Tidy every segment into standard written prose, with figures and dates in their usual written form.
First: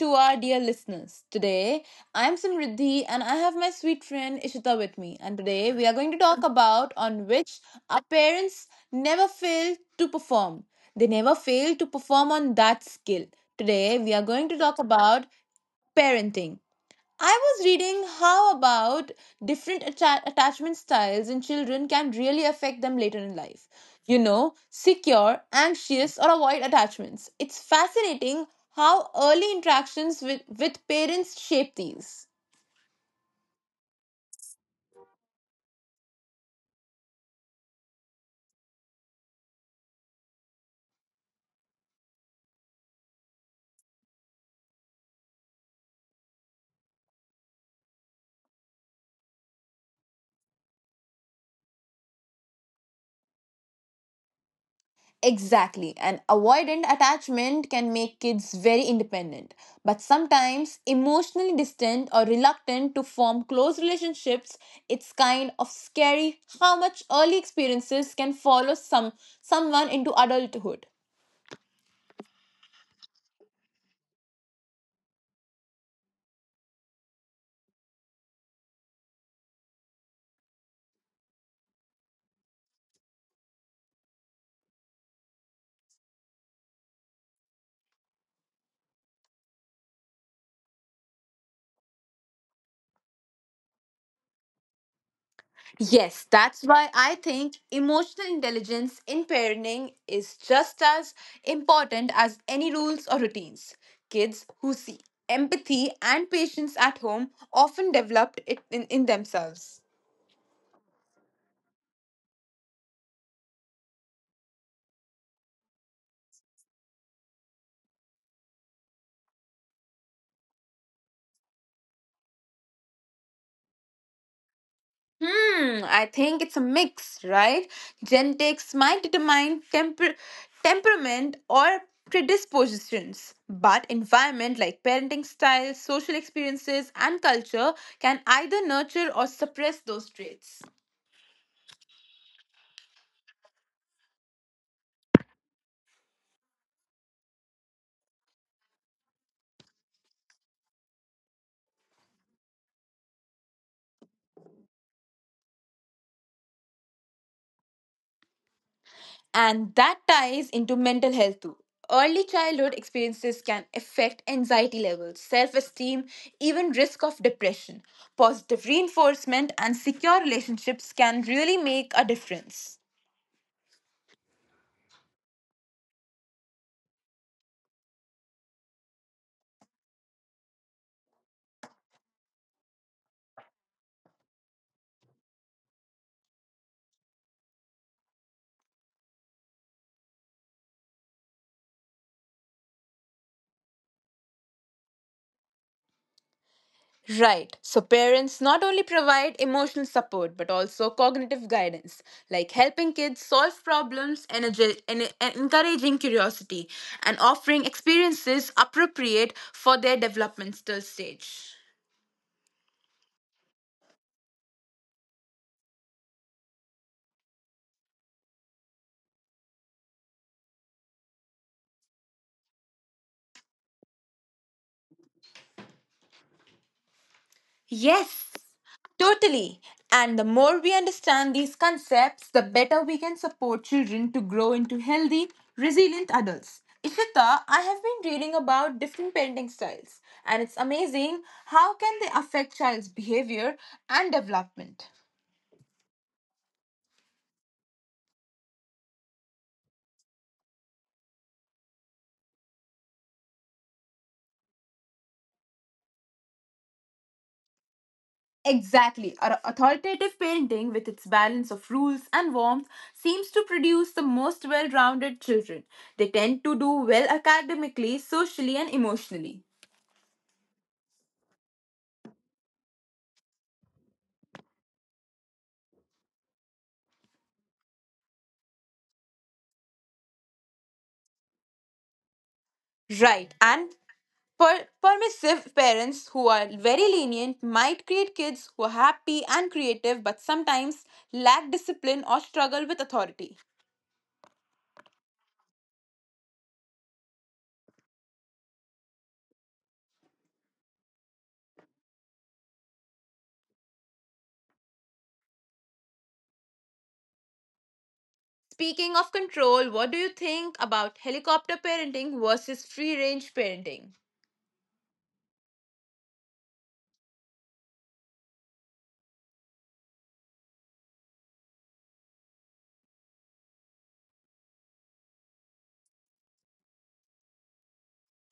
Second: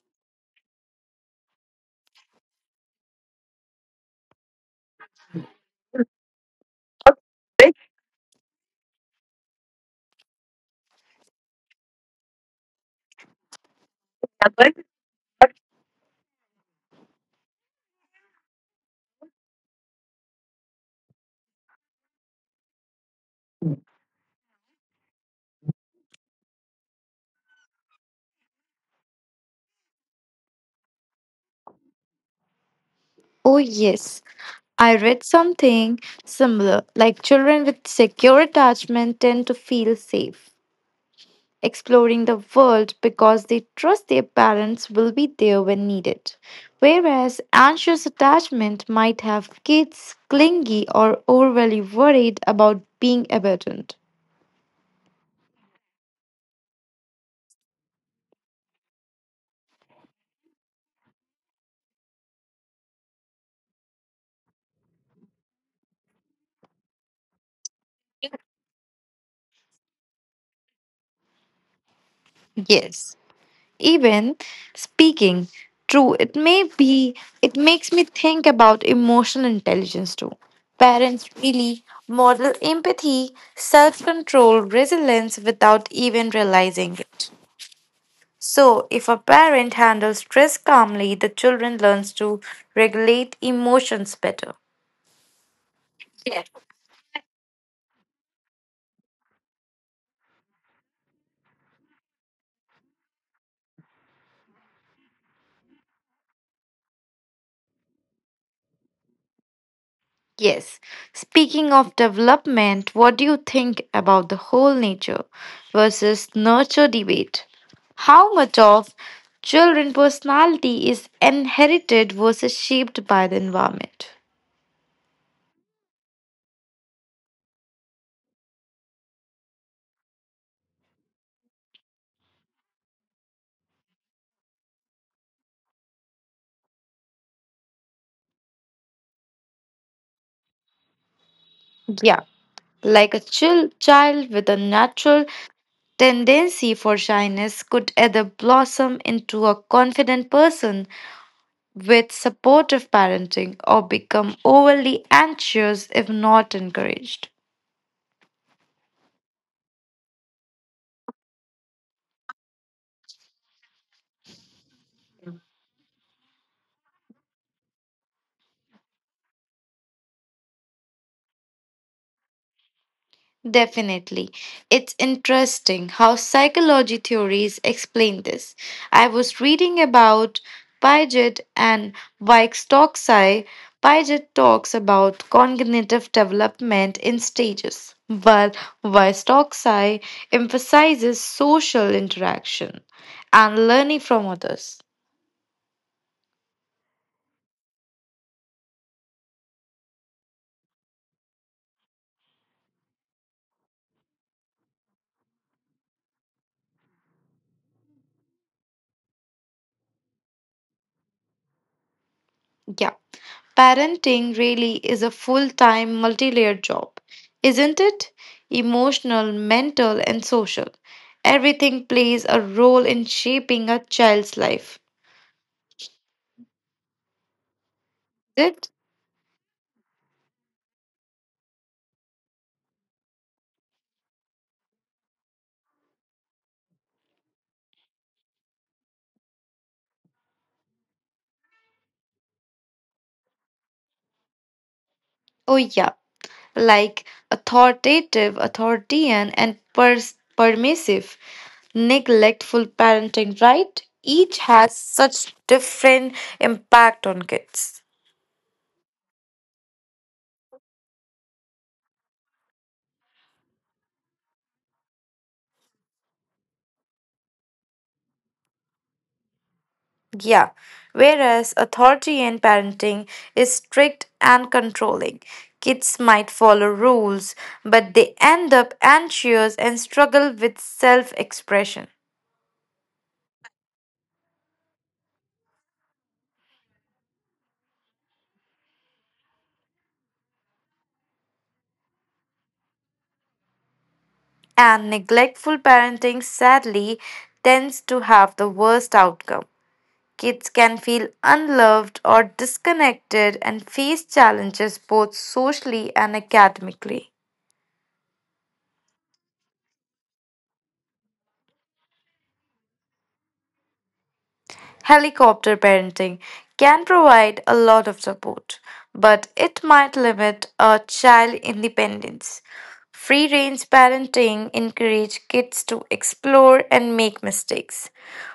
to our dear listeners. Today, I am Simriddhi and I have my sweet friend Ishita with me. And today, we are going to talk about on which our parents never fail to perform. They never fail to perform on that skill. Today, we are going to talk about parenting. I was reading how about different attachment styles in children can really affect them later in life. You know, secure, anxious, or avoid attachments. It's fascinating how early interactions with parents shape these. Oh, yes. I read something similar, like children with secure attachment tend to feel safe, exploring the world because they trust their parents will be there when needed. Whereas anxious attachment might have kids clingy or overly worried about being abandoned. Exactly. And avoidant attachment can make kids very independent, but sometimes emotionally distant or reluctant to form close relationships. It's kind of scary how much early experiences can follow someone into adulthood. Yes. Even speaking true it may be it makes me think about emotional intelligence too. Parents really model empathy, self-control, resilience without even realizing it. So if a parent handles stress calmly the children learns to regulate emotions better. Yes, that's why I think emotional intelligence in parenting is just as important as any rules or routines. Kids who see empathy and patience at home often developed it in themselves. Yes. Speaking of development, what do you think about the whole nature versus nurture debate? How much of children personality is inherited versus shaped by the environment? I think it's a mix, right? Genetics might determine temperament or predispositions, but environment like parenting style, social experiences, and culture can either nurture or suppress those traits. Yeah, like a chill child with a natural tendency for shyness could either blossom into a confident person with supportive parenting or become overly anxious if not encouraged. And that ties into mental health too. Early childhood experiences can affect anxiety levels, self esteem, even risk of depression. Positive reinforcement and secure relationships can really make a difference. Definitely. It's interesting how psychology theories explain this. I was reading about Piaget and Wieck-Stoksai. Piaget talks about cognitive development in stages, while Wieck-Stoksai emphasizes social interaction and learning from others. Right. So, parents not only provide emotional support but also cognitive guidance, like helping kids solve problems, encouraging curiosity, and offering experiences appropriate for their developmental stage. Yeah. Parenting really is a full time, multi layered job, isn't it? Emotional, mental, and social. Everything plays a role in shaping a child's life. Yes, Is it? totally. And the more we understand these concepts, the better we can support children to grow into healthy, resilient adults. Ishita, I have been reading about different parenting styles, and it's amazing how can they affect child's behavior and development. Oh, yeah. Like authoritative, authoritarian, and permissive, neglectful parenting, right? Each has such different impact on kids. Exactly. Our authoritative parenting, with its balance of rules and warmth, seems to produce the most well rounded children. They tend to do well academically, socially, and emotionally. Yeah, whereas authority in parenting is strict and controlling. Kids might follow rules, but they end up anxious and struggle with self expression. Right. And permissive parents who are very lenient might create kids who are happy and creative but sometimes lack discipline or struggle with authority. And neglectful parenting sadly tends to have the worst outcome. Kids can feel unloved or disconnected and face challenges both socially and academically. Speaking of control, what do you think about helicopter parenting versus free range parenting? Helicopter parenting can provide a lot of support, but it might limit a child independence. Free range parenting encourages kids to explore and make mistakes,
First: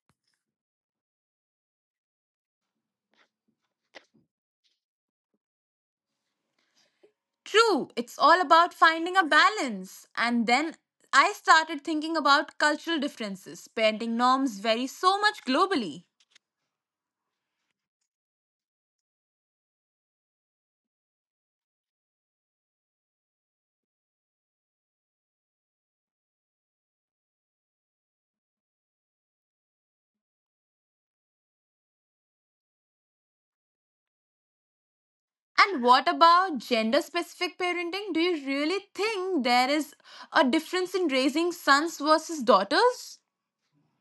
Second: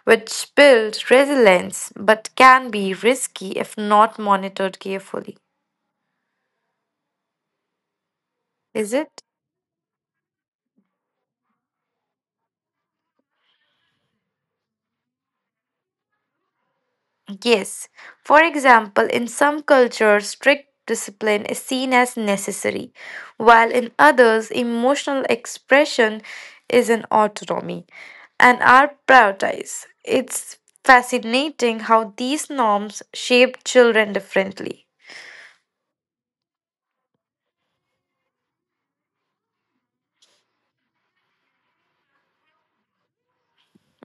which builds resilience but can be risky if not monitored carefully. True, it's all about Is finding it? a balance. And then I started thinking about cultural differences. Parenting norms vary so much globally. Yes. For example, in some cultures, strict discipline is seen as necessary, while in others, emotional expression is an autonomy and are prioritized. It's fascinating how these norms shape children differently. And what about gender specific parenting? Do you really think there is a difference in raising sons versus daughters?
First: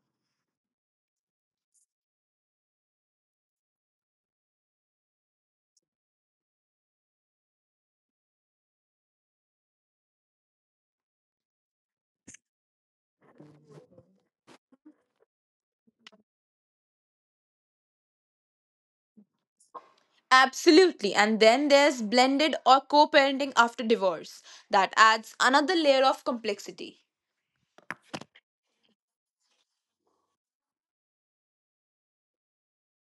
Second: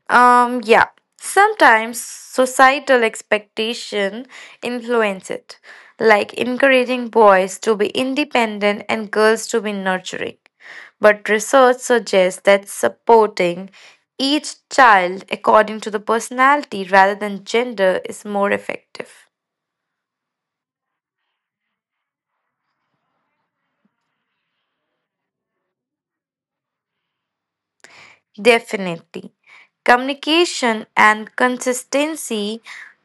Yeah. Sometimes societal expectation influence it, like encouraging boys to be independent and girls to be nurturing. But research suggests that supporting each child according to the personality rather than gender is more effective. Absolutely. And then there's blended or co parenting after divorce. That adds another layer of complexity. Definitely. Communication and consistency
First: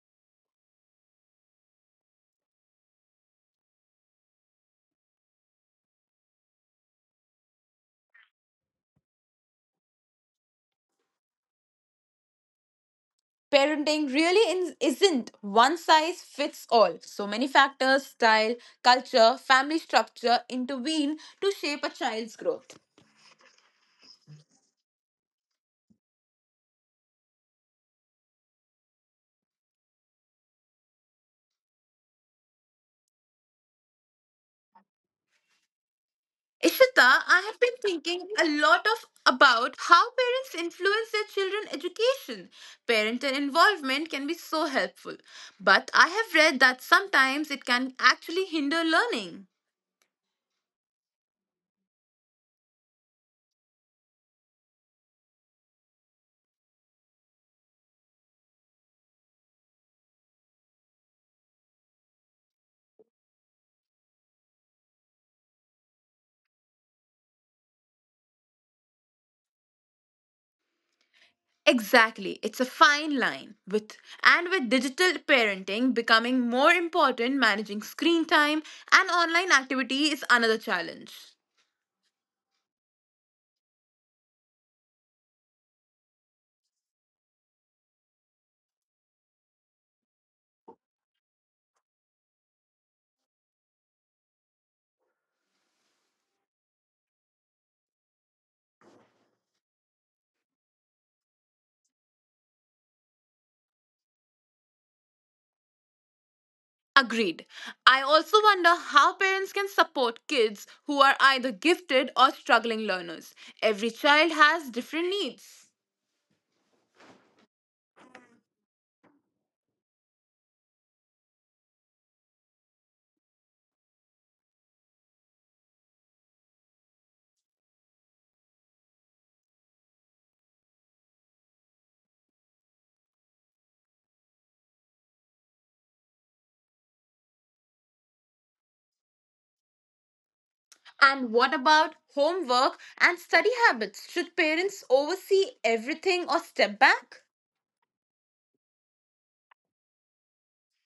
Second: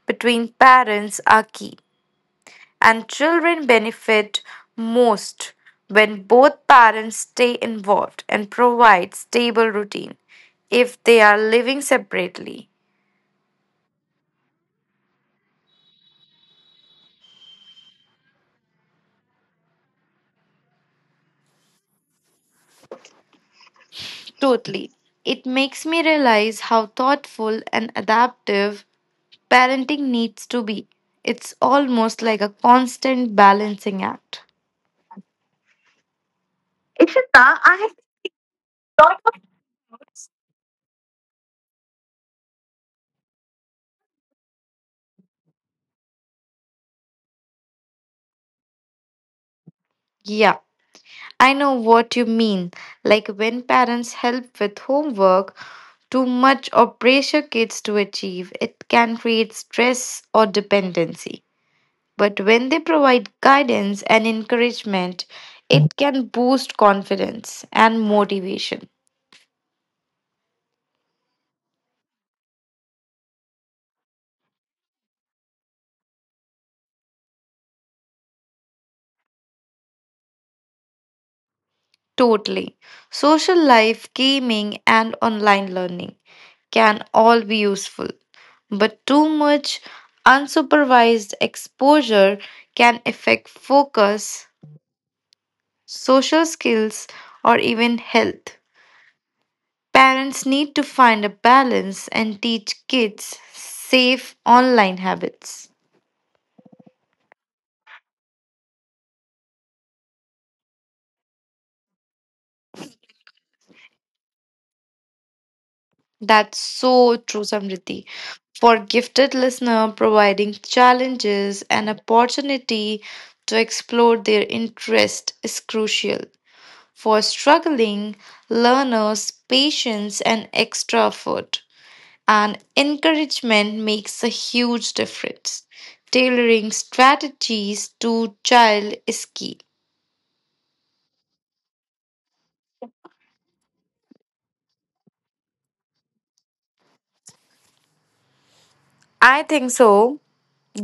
between parents are key. And children benefit most when both parents stay involved and provide stable routine if they are living separately. Parenting really isn't one size fits all. So many factors, style, culture, family structure intervene to shape a child's growth. Totally. It makes me realize how thoughtful and adaptive parenting needs to be. It's almost like a constant balancing act. Ishita, Ishita, I have been I have thinking a lot of thought of. about how parents influence their children's education. Parental involvement can be so helpful, but I have read that sometimes it can actually hinder learning. Yeah. I know what you mean. Like when parents help with homework, too much or pressure kids to achieve, it can create stress or dependency. But when they provide guidance and encouragement, it can boost confidence and motivation. Exactly, it's a fine line. With and with digital parenting becoming more important, managing screen time and online activity is another challenge. Totally. Social life, gaming, and online learning can all be useful, but too much unsupervised exposure can affect focus, social skills, or even health. Parents need to find a balance and teach kids safe online habits. Agreed. I also wonder how parents can support kids who are either gifted or struggling learners. Every child has different needs. That's so true, Samriti. For gifted listener, providing challenges and opportunity to explore their interest is crucial. For struggling learners, patience and extra effort and encouragement makes a huge difference. Tailoring strategies to child is key. And what about homework and study habits? Should parents oversee everything or step back? I think so.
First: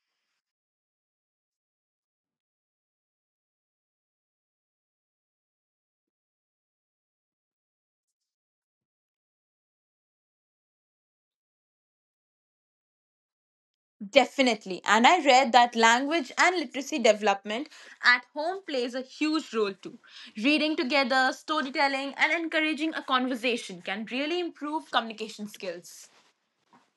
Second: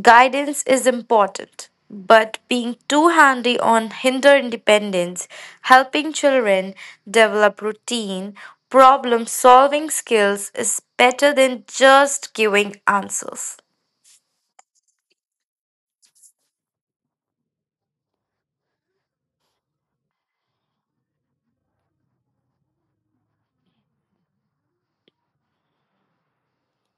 Guidance is important, but being too handy on hinder independence, helping children develop routine, problem solving skills is better than just giving answers. Definitely. And I read that language and literacy development at home plays a huge role too. Reading together, storytelling, and encouraging a conversation can really improve communication skills.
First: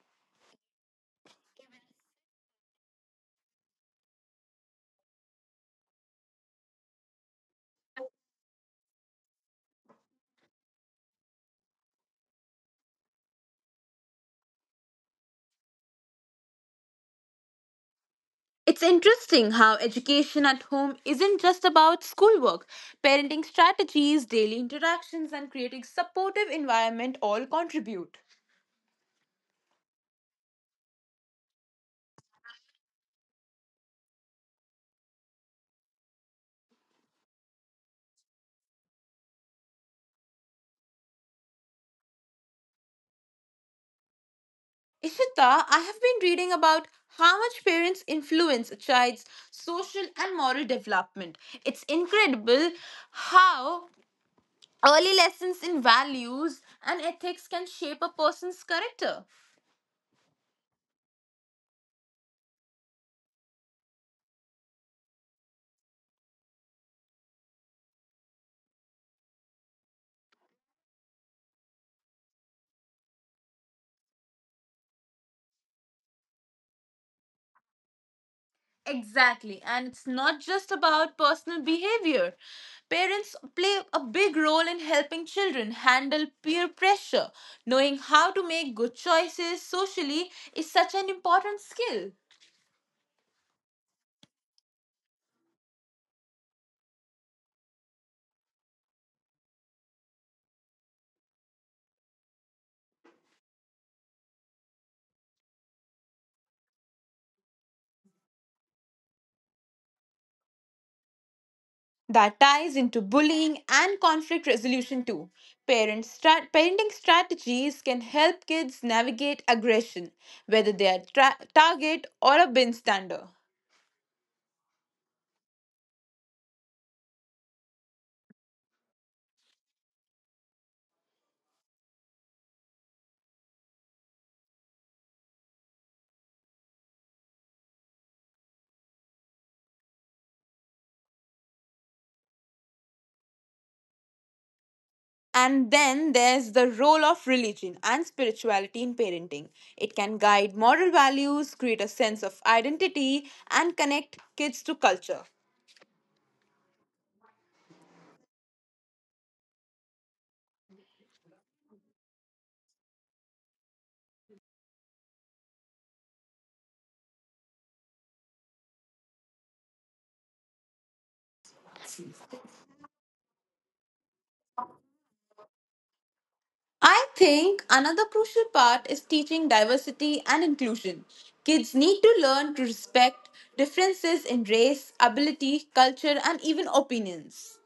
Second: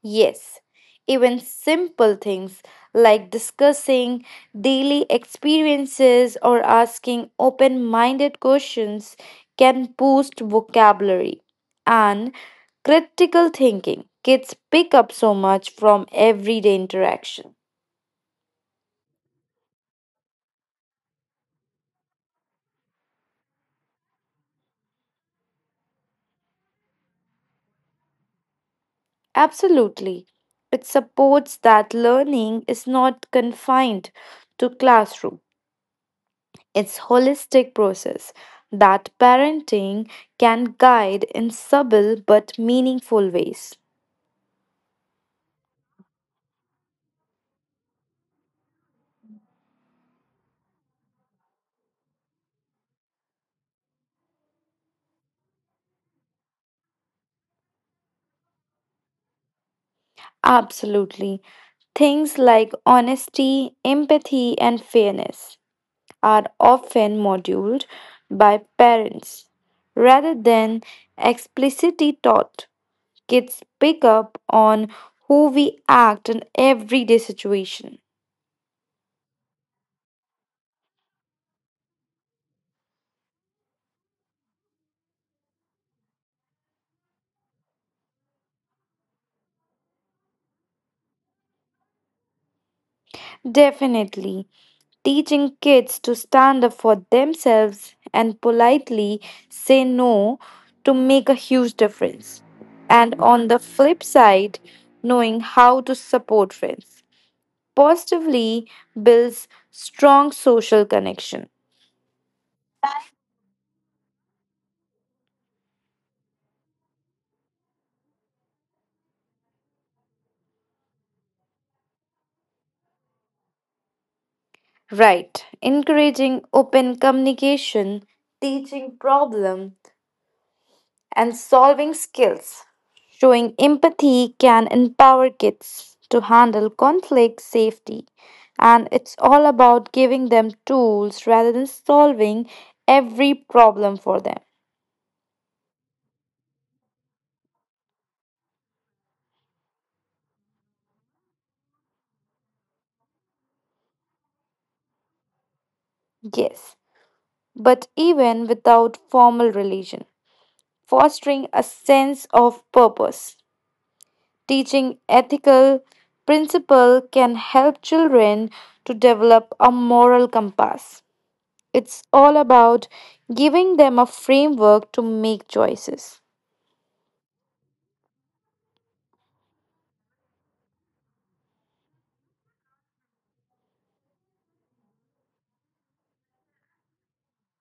Yes, even simple things like discussing daily experiences or asking open minded questions can boost vocabulary and critical thinking. Kids pick up so much from everyday interaction. It's interesting how education at home isn't just about schoolwork. Parenting strategies, daily interactions, and creating supportive environment all contribute. Absolutely. It supports that learning is not confined to classroom. It's holistic process that parenting can guide in subtle but meaningful ways. Ishita, I have been reading about how much parents influence a child's social and moral development. It's incredible how early lessons in values and ethics can shape a person's character. Absolutely. Things like honesty, empathy, and fairness are often modeled by parents rather than explicitly taught. Kids pick up on who we act in everyday situation. Exactly. And it's not just about personal behavior. Parents play a big role in helping children handle peer pressure. Knowing how to make good choices socially is such an important skill. Definitely. Teaching kids to stand up for themselves and politely say no to make a huge difference. And on the flip side, knowing how to support friends positively builds strong social connection. That ties into bullying and conflict resolution too. Parenting strategies can help kids navigate aggression, whether they are target or a bin stander. Right. Encouraging open communication, teaching problem and solving skills. Showing empathy can empower kids to handle conflict safely. And it's all about giving them tools rather than solving every problem for them. And then there's the role of religion and spirituality in parenting. It can guide moral values, create a sense of identity, and connect kids to culture. Yes, but even without formal religion, fostering a sense of purpose, teaching ethical principle can help children to develop a moral compass. It's all about giving them a framework to make choices. I think another crucial part is teaching diversity and inclusion. Kids need to learn to respect differences in race, ability, culture, and even opinions.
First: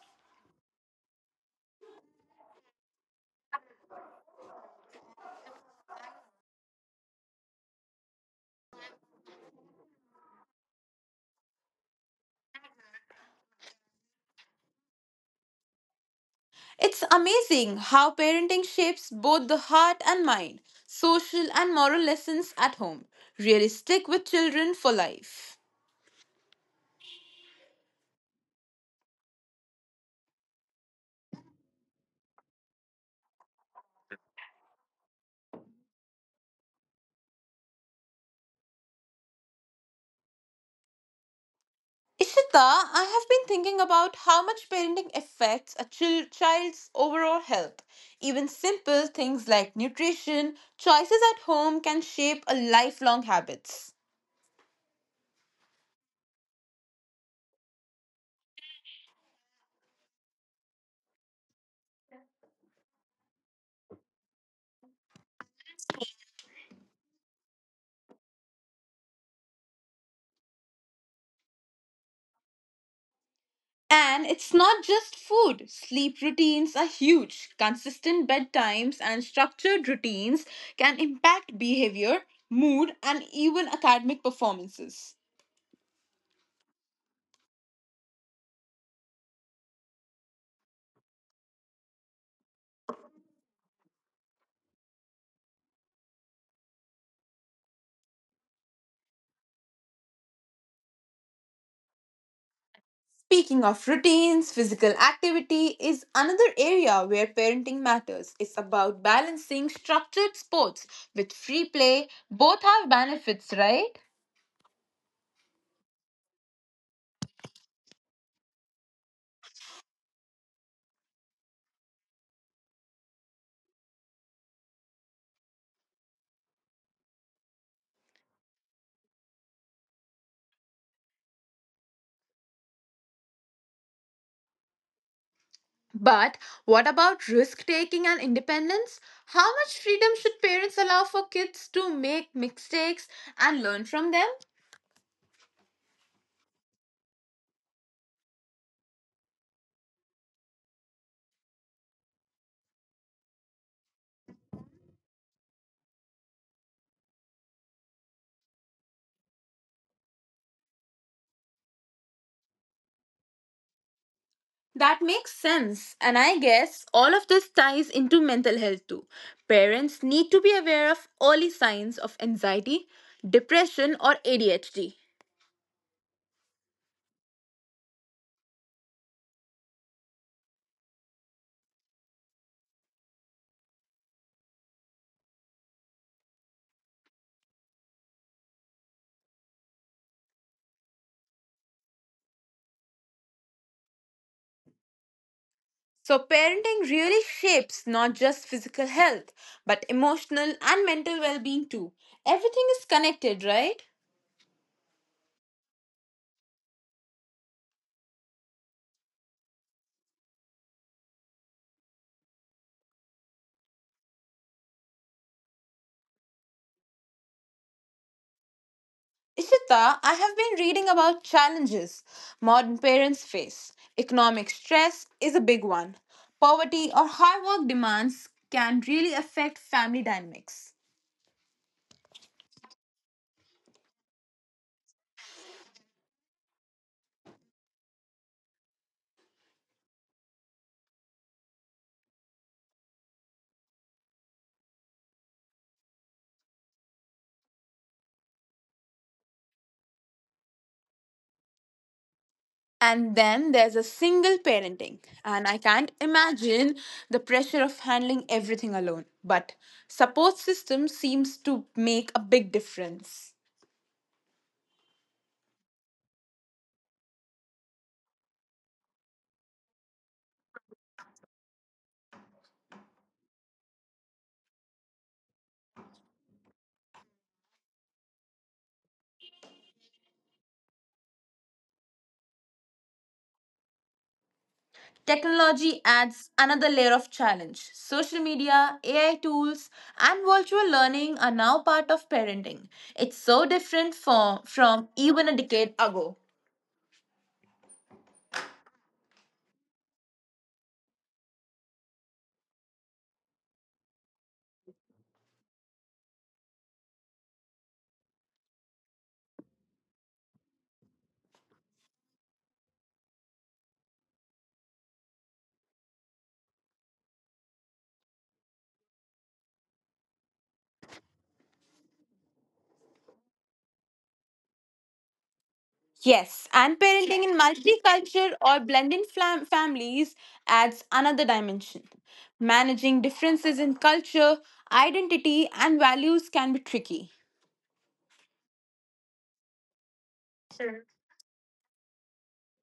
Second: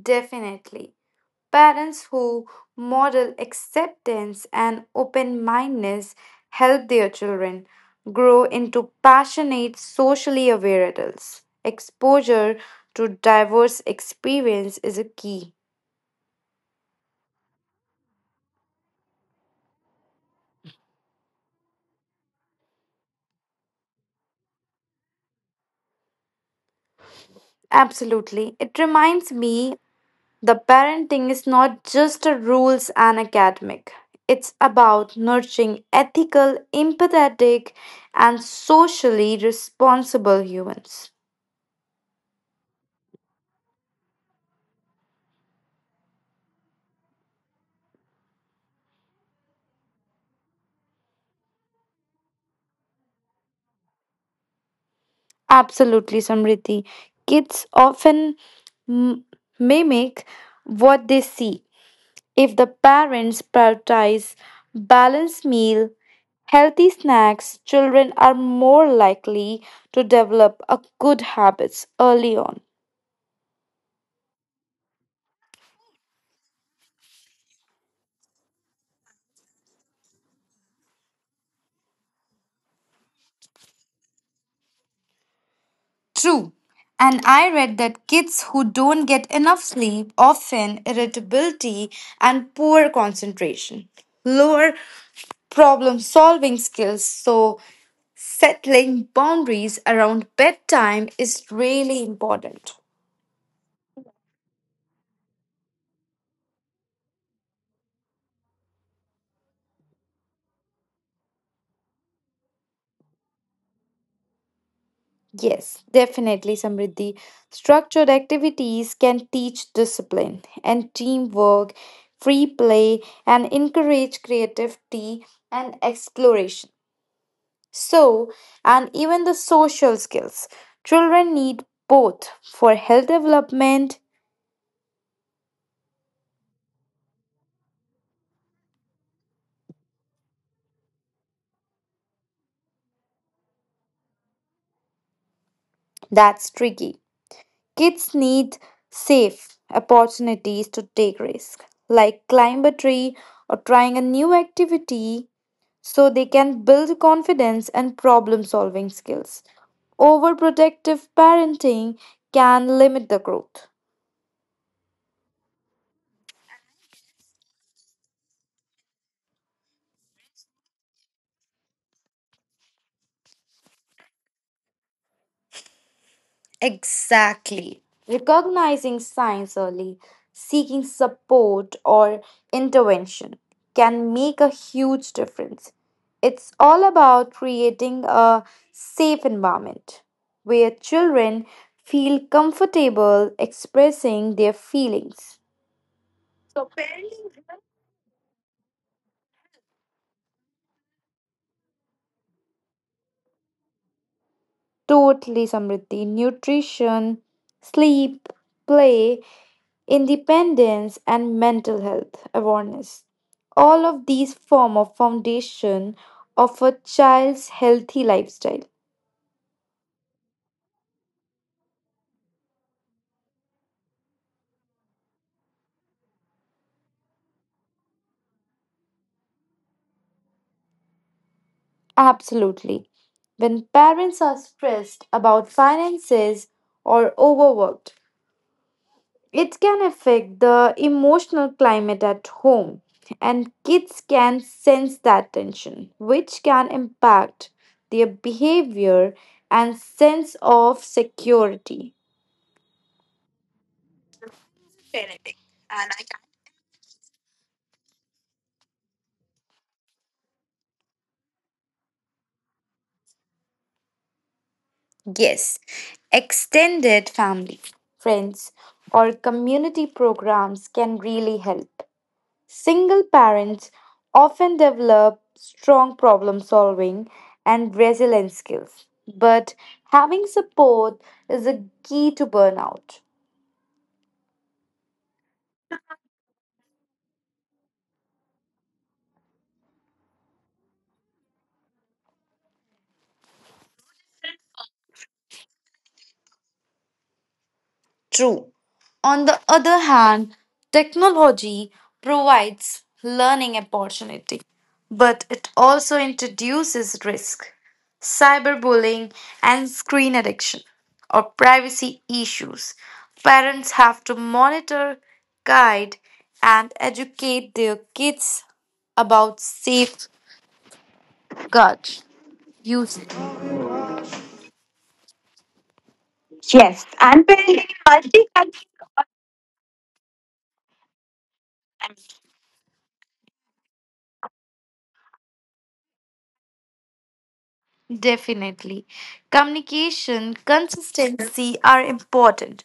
Definitely. Parents who model acceptance and open mindedness help their children grow into passionate, socially aware adults. Exposure to diverse experience is a key. It's amazing how parenting shapes both the heart and mind. Social and moral lessons at home really stick with children for life. Absolutely. It reminds me the parenting is not just a rules and academic. It's about nurturing ethical, empathetic, and socially responsible humans. Ishita, I have been thinking about how much parenting affects a child's overall health. Even simple things like nutrition, choices at home can shape a lifelong habits. Absolutely, Samriti. Kids often m- mimic what they see. If the parents prioritize balanced meal, healthy snacks, children are more likely to develop a good habits early on. And it's not just food. Sleep routines are huge. Consistent bedtimes and structured routines can impact behavior, mood, and even academic performances. True. And I read that kids who don't get enough sleep often irritability and poor concentration, lower problem solving skills. So, settling boundaries around bedtime is really important. Speaking of routines, physical activity is another area where parenting matters. It's about balancing structured sports with free play. Both have benefits, right? Yes, definitely, Samriddhi. Structured activities can teach discipline and teamwork, free play, and encourage creativity and exploration. So, and even the social skills. Children need both for health development. But what about risk taking and independence? How much freedom should parents allow for kids to make mistakes and learn from them? That's tricky. Kids need safe opportunities to take risks, like climb a tree or trying a new activity, so they can build confidence and problem solving skills. Overprotective parenting can limit the growth. That makes sense. And I guess all of this ties into mental health too. Parents need to be aware of early signs of anxiety, depression, or ADHD. Exactly. Recognizing signs early, seeking support or intervention can make a huge difference. It's all about creating a safe environment where children feel comfortable expressing their feelings. So, parenting really shapes not just physical health, but emotional and mental well being too. Everything is connected, right? Totally, Samriddhi. Nutrition, sleep, play, independence and mental health awareness. All of these form a foundation of a child's healthy lifestyle. Ishita, I have been reading about challenges modern parents face. Economic stress is a big one. Poverty or high work demands can really affect family dynamics. Absolutely. When parents are stressed about finances or overworked, it can affect the emotional climate at home, and kids can sense that tension, which can impact their behavior and sense of security. And then there's a single parenting, and I can't imagine the pressure of handling everything alone. But support system seems to make a big difference. Yes, extended family, friends, or community programs can really help. Single parents often develop strong problem solving and resilience skills, but having support is a key to burnout. Technology adds another layer of challenge. Social media, AI tools, and virtual learning are now part of parenting. It's so different from even a decade ago. True. On the other hand, technology provides learning opportunity, but it also introduces risk, cyberbullying and screen addiction or privacy issues. Parents have to monitor, guide and educate their kids about safeguards used. Yes, and parenting in multicultural or blended families adds another dimension. Managing differences in culture, identity, and values can be tricky. Definitely. Communication, consistency are important.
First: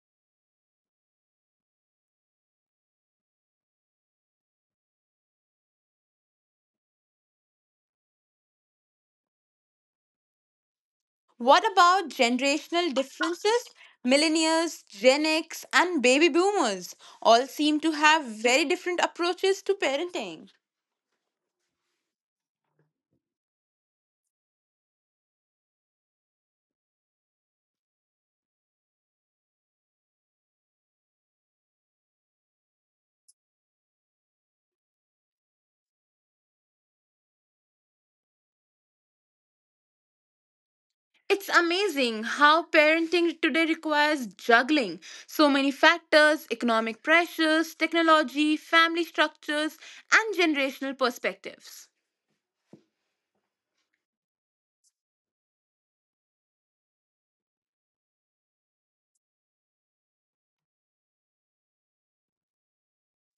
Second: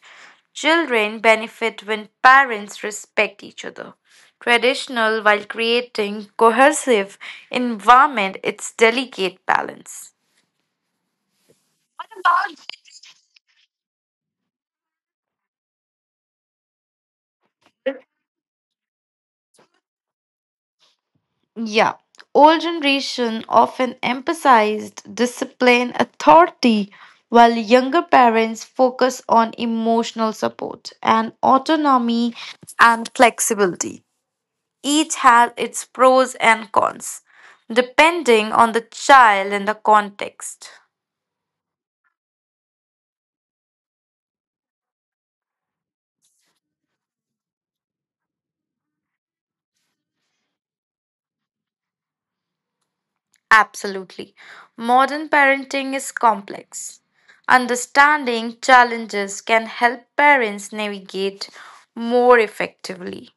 Children benefit when parents respect each other. Traditional while creating cohesive environment, it's delicate balance. What about generational differences? Millennials, Gen X, and baby boomers all seem to have very different approaches to parenting. Yeah. Old generation often emphasized discipline authority while younger parents focus on emotional support and autonomy and flexibility. Each has its pros and cons, depending on the child and the context. It's amazing how parenting today requires juggling so many factors economic pressures, technology, family structures, and generational perspectives. Absolutely. Modern parenting is complex. Understanding challenges can help parents navigate more effectively.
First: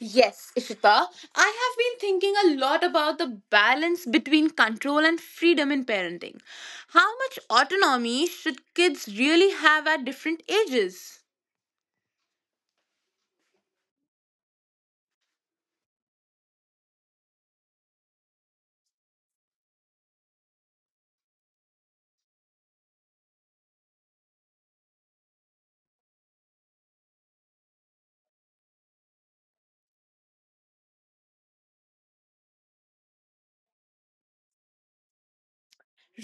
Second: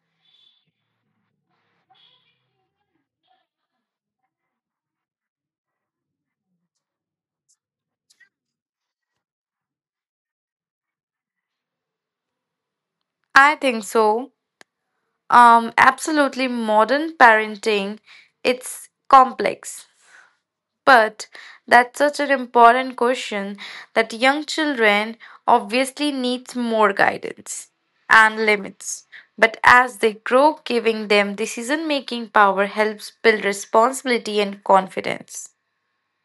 Yes, Ishita. I have been thinking a lot about the balance between control and freedom in parenting. How much autonomy should kids really have at different ages? I think so. Absolutely, modern parenting, it's complex. But that's such an important question that young children obviously needs more guidance and limits. But as they grow, giving them decision-making power helps build responsibility and confidence.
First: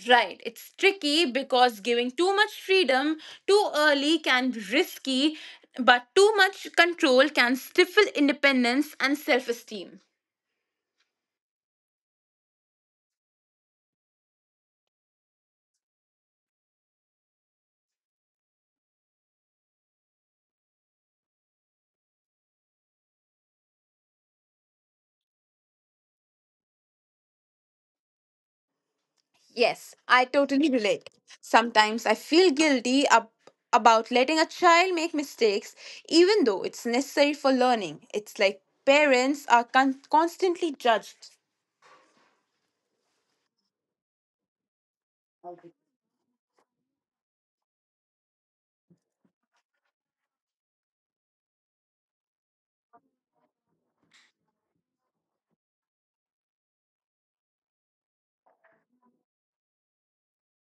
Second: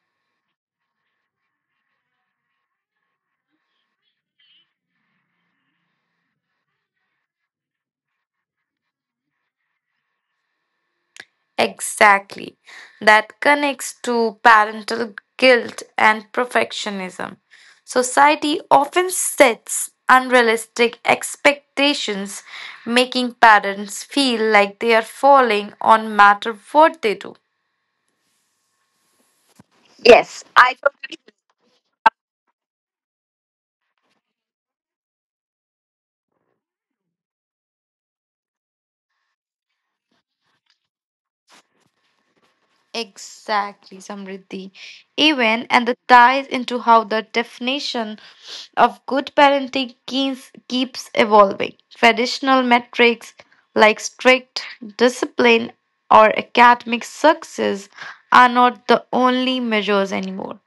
Right, it's tricky because giving too much freedom too early can be risky, but too much control can stifle independence and self esteem. Exactly. That connects to parental guilt and perfectionism. Society often sets unrealistic expectations, making parents feel like they are falling on matter what they do. Yes, I Yes, totally I relate. totally. Sometimes I feel guilty about letting a child make mistakes, even though it's necessary for learning. It's like parents are constantly judged. Exactly, Samriddhi. Even and that ties into how the definition of good parenting keeps evolving. Traditional metrics like strict discipline or academic success are not the only measures anymore.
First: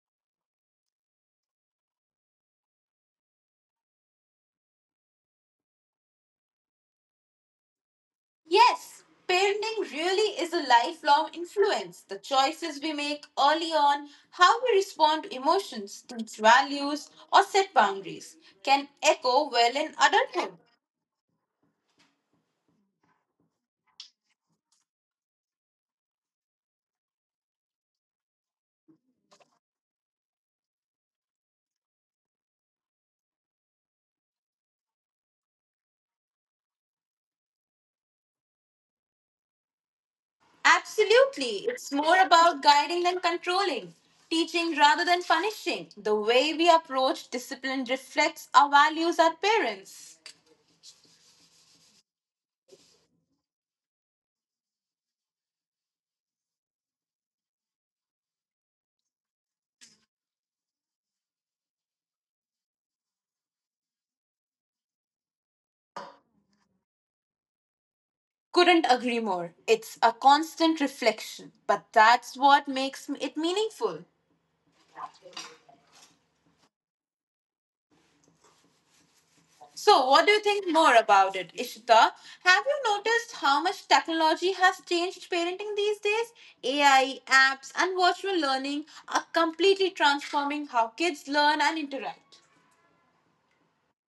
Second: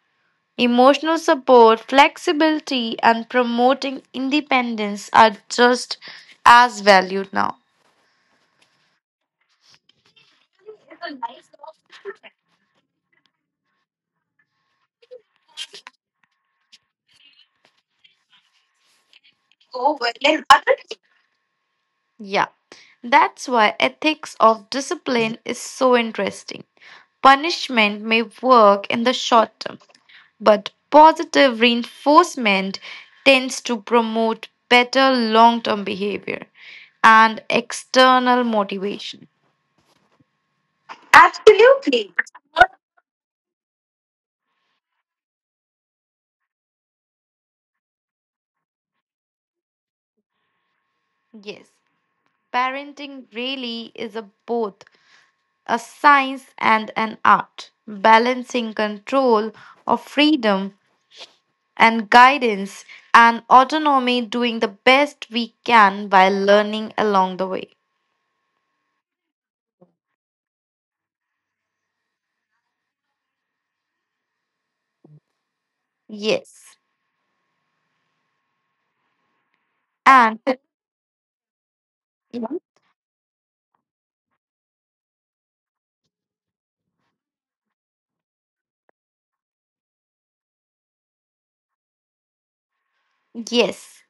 Emotional support, flexibility, and promoting independence are just as valued now. Yes, parenting really is a lifelong influence. The choices we make early on, how we respond to emotions, teach values, or set boundaries can echo well in adulthood. Yeah, that's why ethics of discipline is so interesting. Punishment may work in the short term, but positive reinforcement tends to promote better long term behavior and external motivation. Absolutely. It's Absolutely. more about guiding than controlling, teaching rather than punishing. The way we approach discipline reflects our values as parents. Yes, parenting really is a both a science and an art, balancing control or freedom and guidance and autonomy, doing the best we can while learning along the way. Couldn't agree more. It's a constant reflection, but that's what makes it meaningful. Yes. So, what do And you think more about it, Ishita? mhm. Have you noticed how much technology has changed parenting these days? AI, apps, and virtual learning are completely transforming how kids learn and interact. Yes.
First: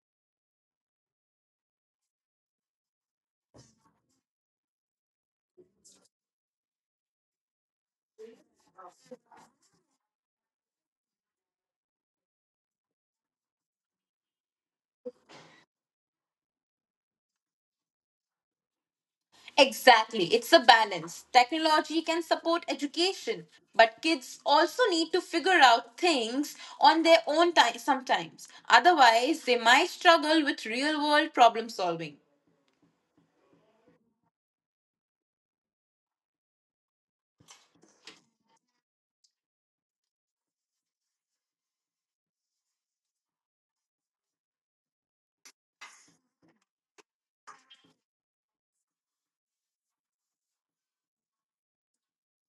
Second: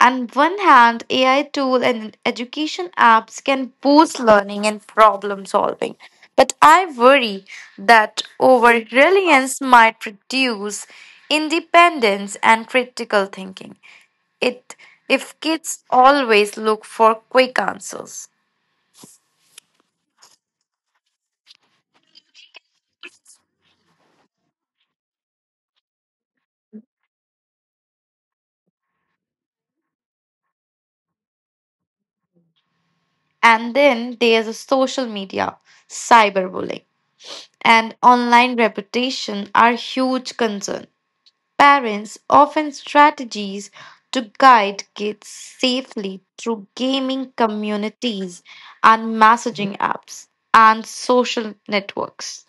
On one hand, AI tool and education apps can boost learning and problem solving. But I worry that over reliance might reduce independence and critical thinking. It if kids always look for quick answers. Exactly. It's a balance. Technology can support education, but kids also need to figure out things on their own time sometimes. Otherwise, they might struggle with real world problem solving. And then there's a social media, cyberbullying, and online reputation are huge concern. Parents often strategies to guide kids safely through gaming communities and messaging apps and social networks.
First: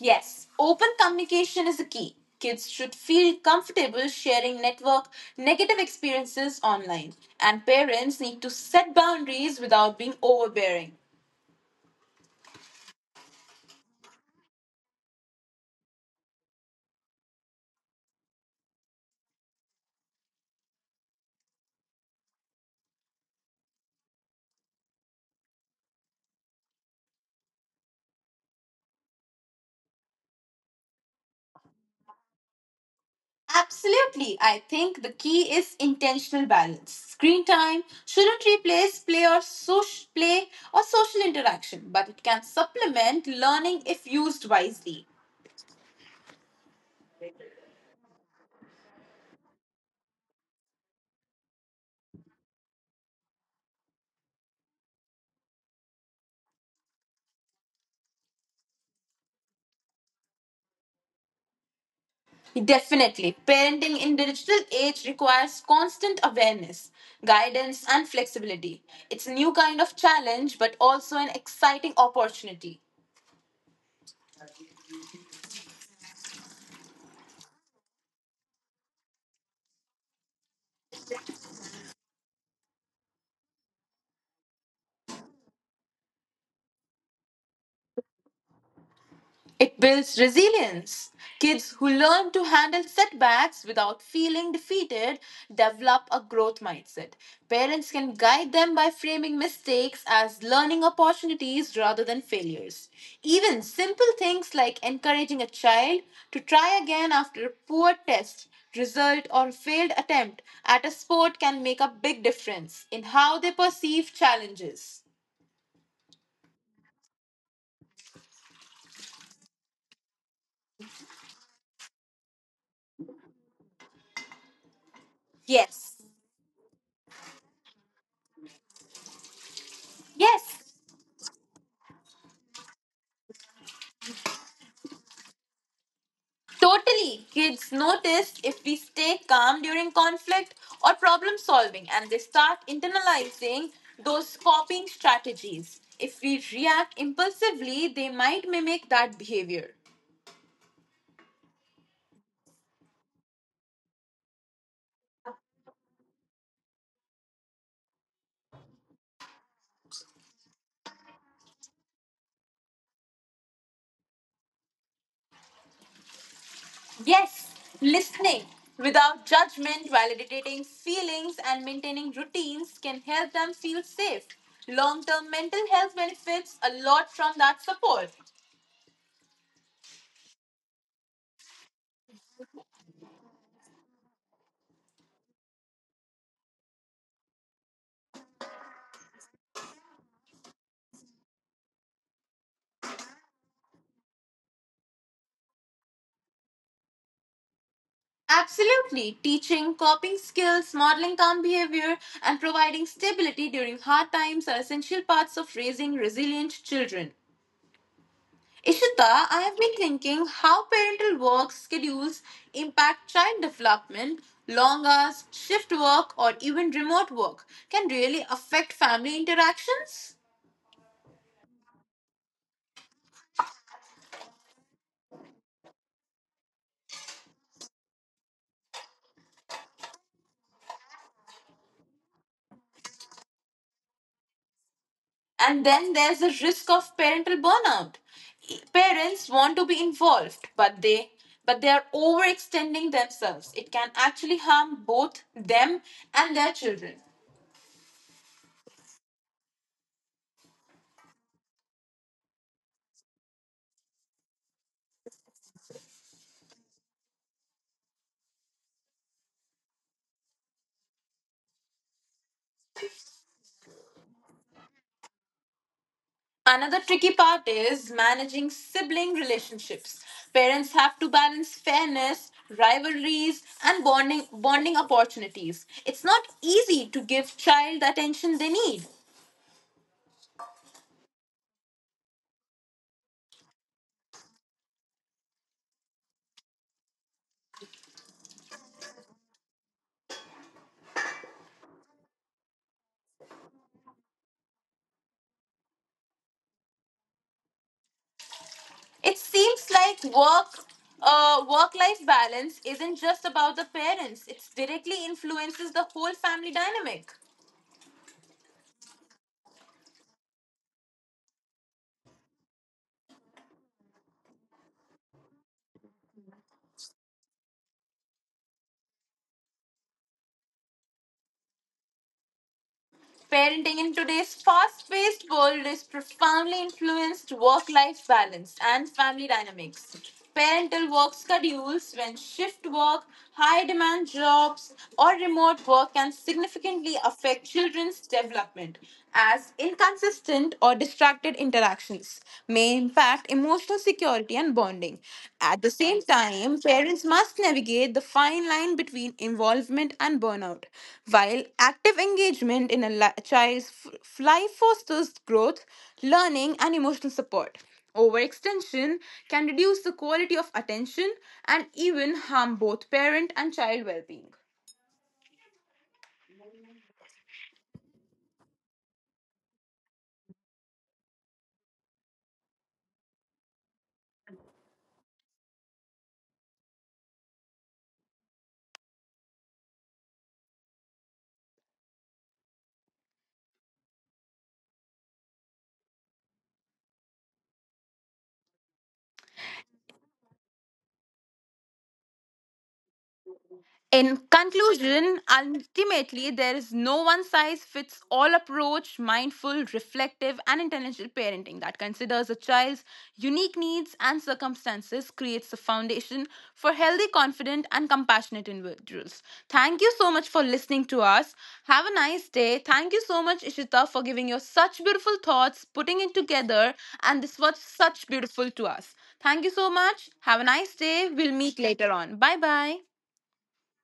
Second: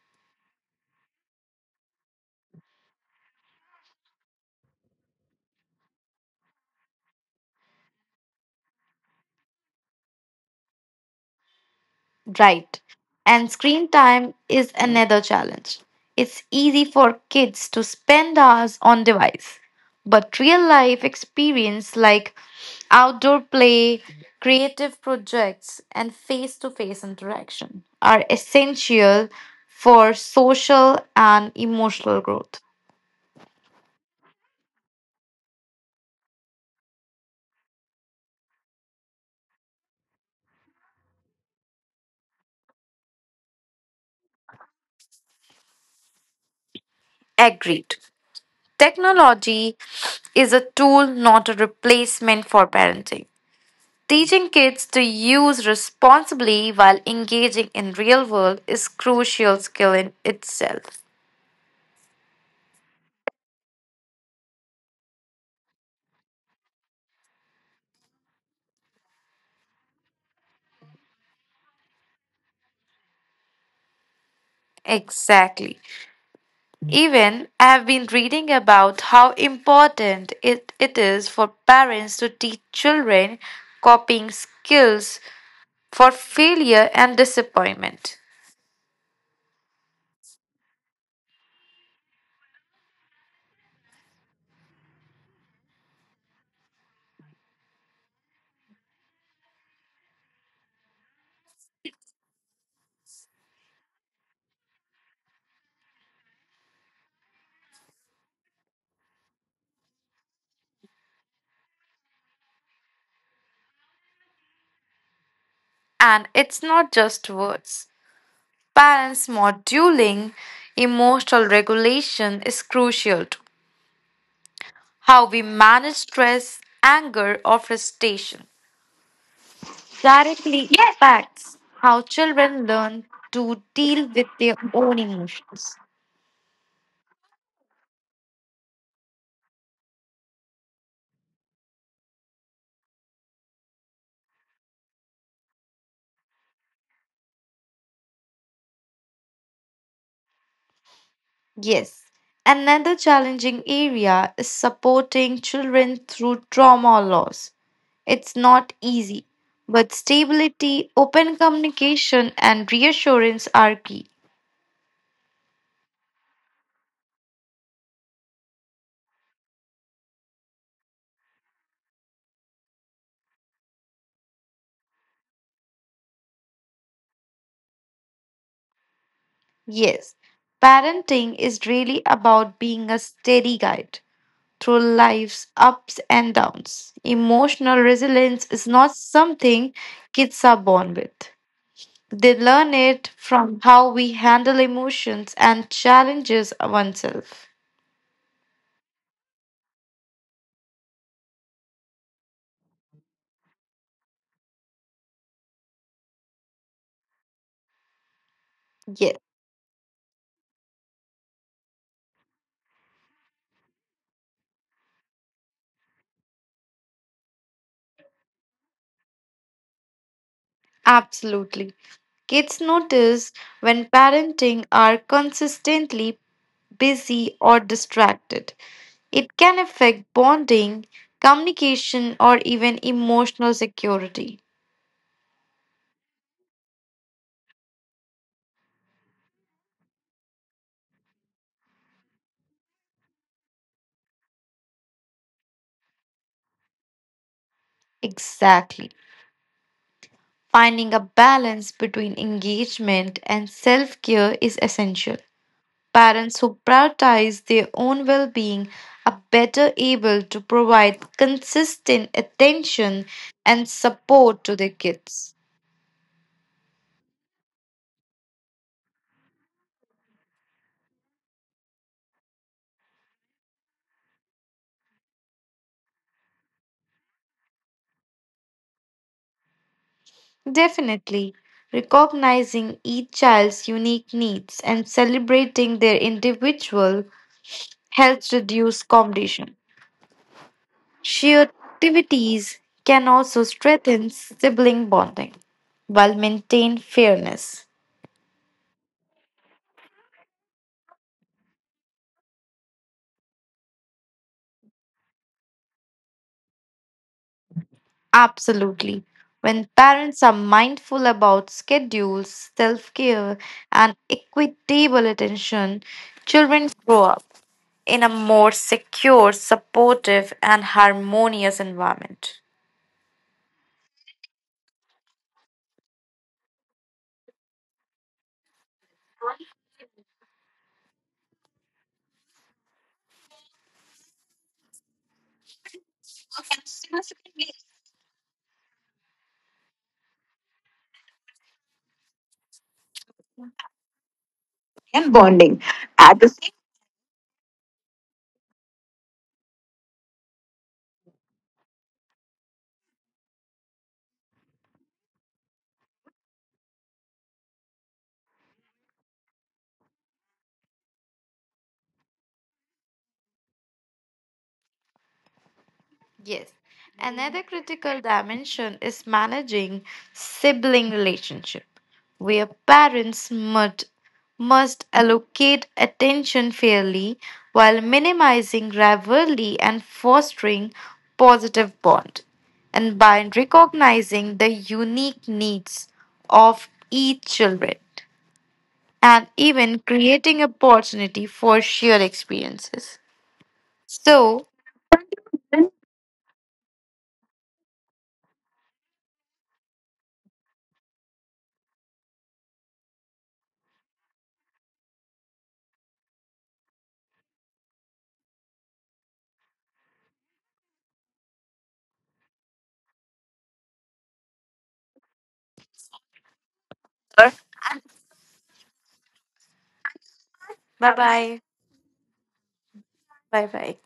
Yes, open communication is the key. Kids should feel comfortable sharing network negative experiences online, and parents need to set boundaries without being overbearing. Right. And screen time is another challenge. It's easy for kids to spend hours on device, but real life experience like outdoor play, creative projects and face-to-face interaction are essential for social and emotional growth. Absolutely. I think the key is intentional balance. Screen time shouldn't replace play or social interaction, but it can supplement learning if used wisely. Agreed. Technology is a tool, not a replacement for parenting. Teaching kids to use responsibly while engaging in real world is crucial skill in itself. Definitely. Parenting in digital age requires constant awareness, guidance and flexibility. It's a new kind of challenge but also an exciting opportunity. Exactly. Even I have been reading about how important it is for parents to teach children coping skills for failure and disappointment. It builds resilience. Kids who learn to handle setbacks without feeling defeated develop a growth mindset. Parents can guide them by framing mistakes as learning opportunities rather than failures. Even simple things like encouraging a child to try again after a poor test, result, or failed attempt at a sport can make a big difference in how they perceive challenges. And it's not just words. Parents modeling emotional regulation is crucial too. How we manage Yes. stress, anger, or frustration Yes. directly impacts how children learn to deal with their own emotions. Totally. Kids notice if we stay calm during conflict or problem solving and they start internalizing those coping strategies. If we react impulsively, they might mimic that behavior. Yes. Another challenging area is supporting children through trauma or loss. It's not easy, but stability, open communication, and reassurance are key. Yes, listening without judgment, validating feelings, and maintaining routines can help them feel safe. Long term mental health benefits a lot from that support. Yes, parenting is really about being a steady guide, through life's ups and downs. Emotional resilience is not something kids are born with. They learn it from how we handle emotions and challenges oneself. Absolutely. Teaching coping skills, modeling calm behavior, and providing stability during hard times are essential parts of raising resilient children. Yes, Ishita, I have been thinking how parental work schedules impact child development. Long hours, shift work, or even remote work can really affect family interactions. absolutely. Kids notice when parenting are consistently busy or distracted. It can affect bonding, communication, or even emotional security. And then there's the risk of parental burnout. Parents want to be involved, but they are overextending themselves. It can actually harm both them and their children. Exactly. Finding a balance between engagement and self care is essential. Parents who prioritize their own well being are better able to provide consistent attention and support to their kids. Another tricky part is managing sibling relationships. Parents have to balance fairness, rivalries, and bonding opportunities. It's not easy to give child the attention they need. Definitely, recognizing each child's unique needs and celebrating their individual helps reduce competition. Shared activities can also strengthen sibling bonding while maintain fairness. It seems like work life balance isn't just about the parents. It directly influences the whole family dynamic. Absolutely. When parents are mindful about schedules, self care, and equitable attention, children grow up in a more secure, supportive, and harmonious environment. Parenting in today's fast paced world is profoundly influenced work life balance and family dynamics. Parental work schedules, when shift work, high demand jobs, or remote work can significantly affect children's development, as inconsistent or distracted interactions may impact emotional security and bonding. And At bonding. the same At the. time, parents must navigate the fine line between involvement and burnout. While active engagement in a child's life fosters growth, learning, and emotional support, overextension can reduce the quality of attention and even harm both parent and child well being. Yes. Another critical dimension is managing sibling relationship, where parents must allocate attention fairly while minimizing rivalry and fostering positive bond. And by recognizing the unique needs of each children and even creating opportunity for shared experiences. In So, conclusion, ultimately, there is no one size fits all approach, mindful, reflective, and intelligent parenting that considers a child's unique needs and circumstances creates a foundation for healthy, confident, and compassionate individuals. Thank you so much for listening to us. Have a nice day. Thank you so much, Ishita, for giving your such beautiful thoughts, putting it together, and bye this was such beautiful to us. Thank you so much. Have a nice day. We'll bye. meet later on. Bye bye. Bye bye.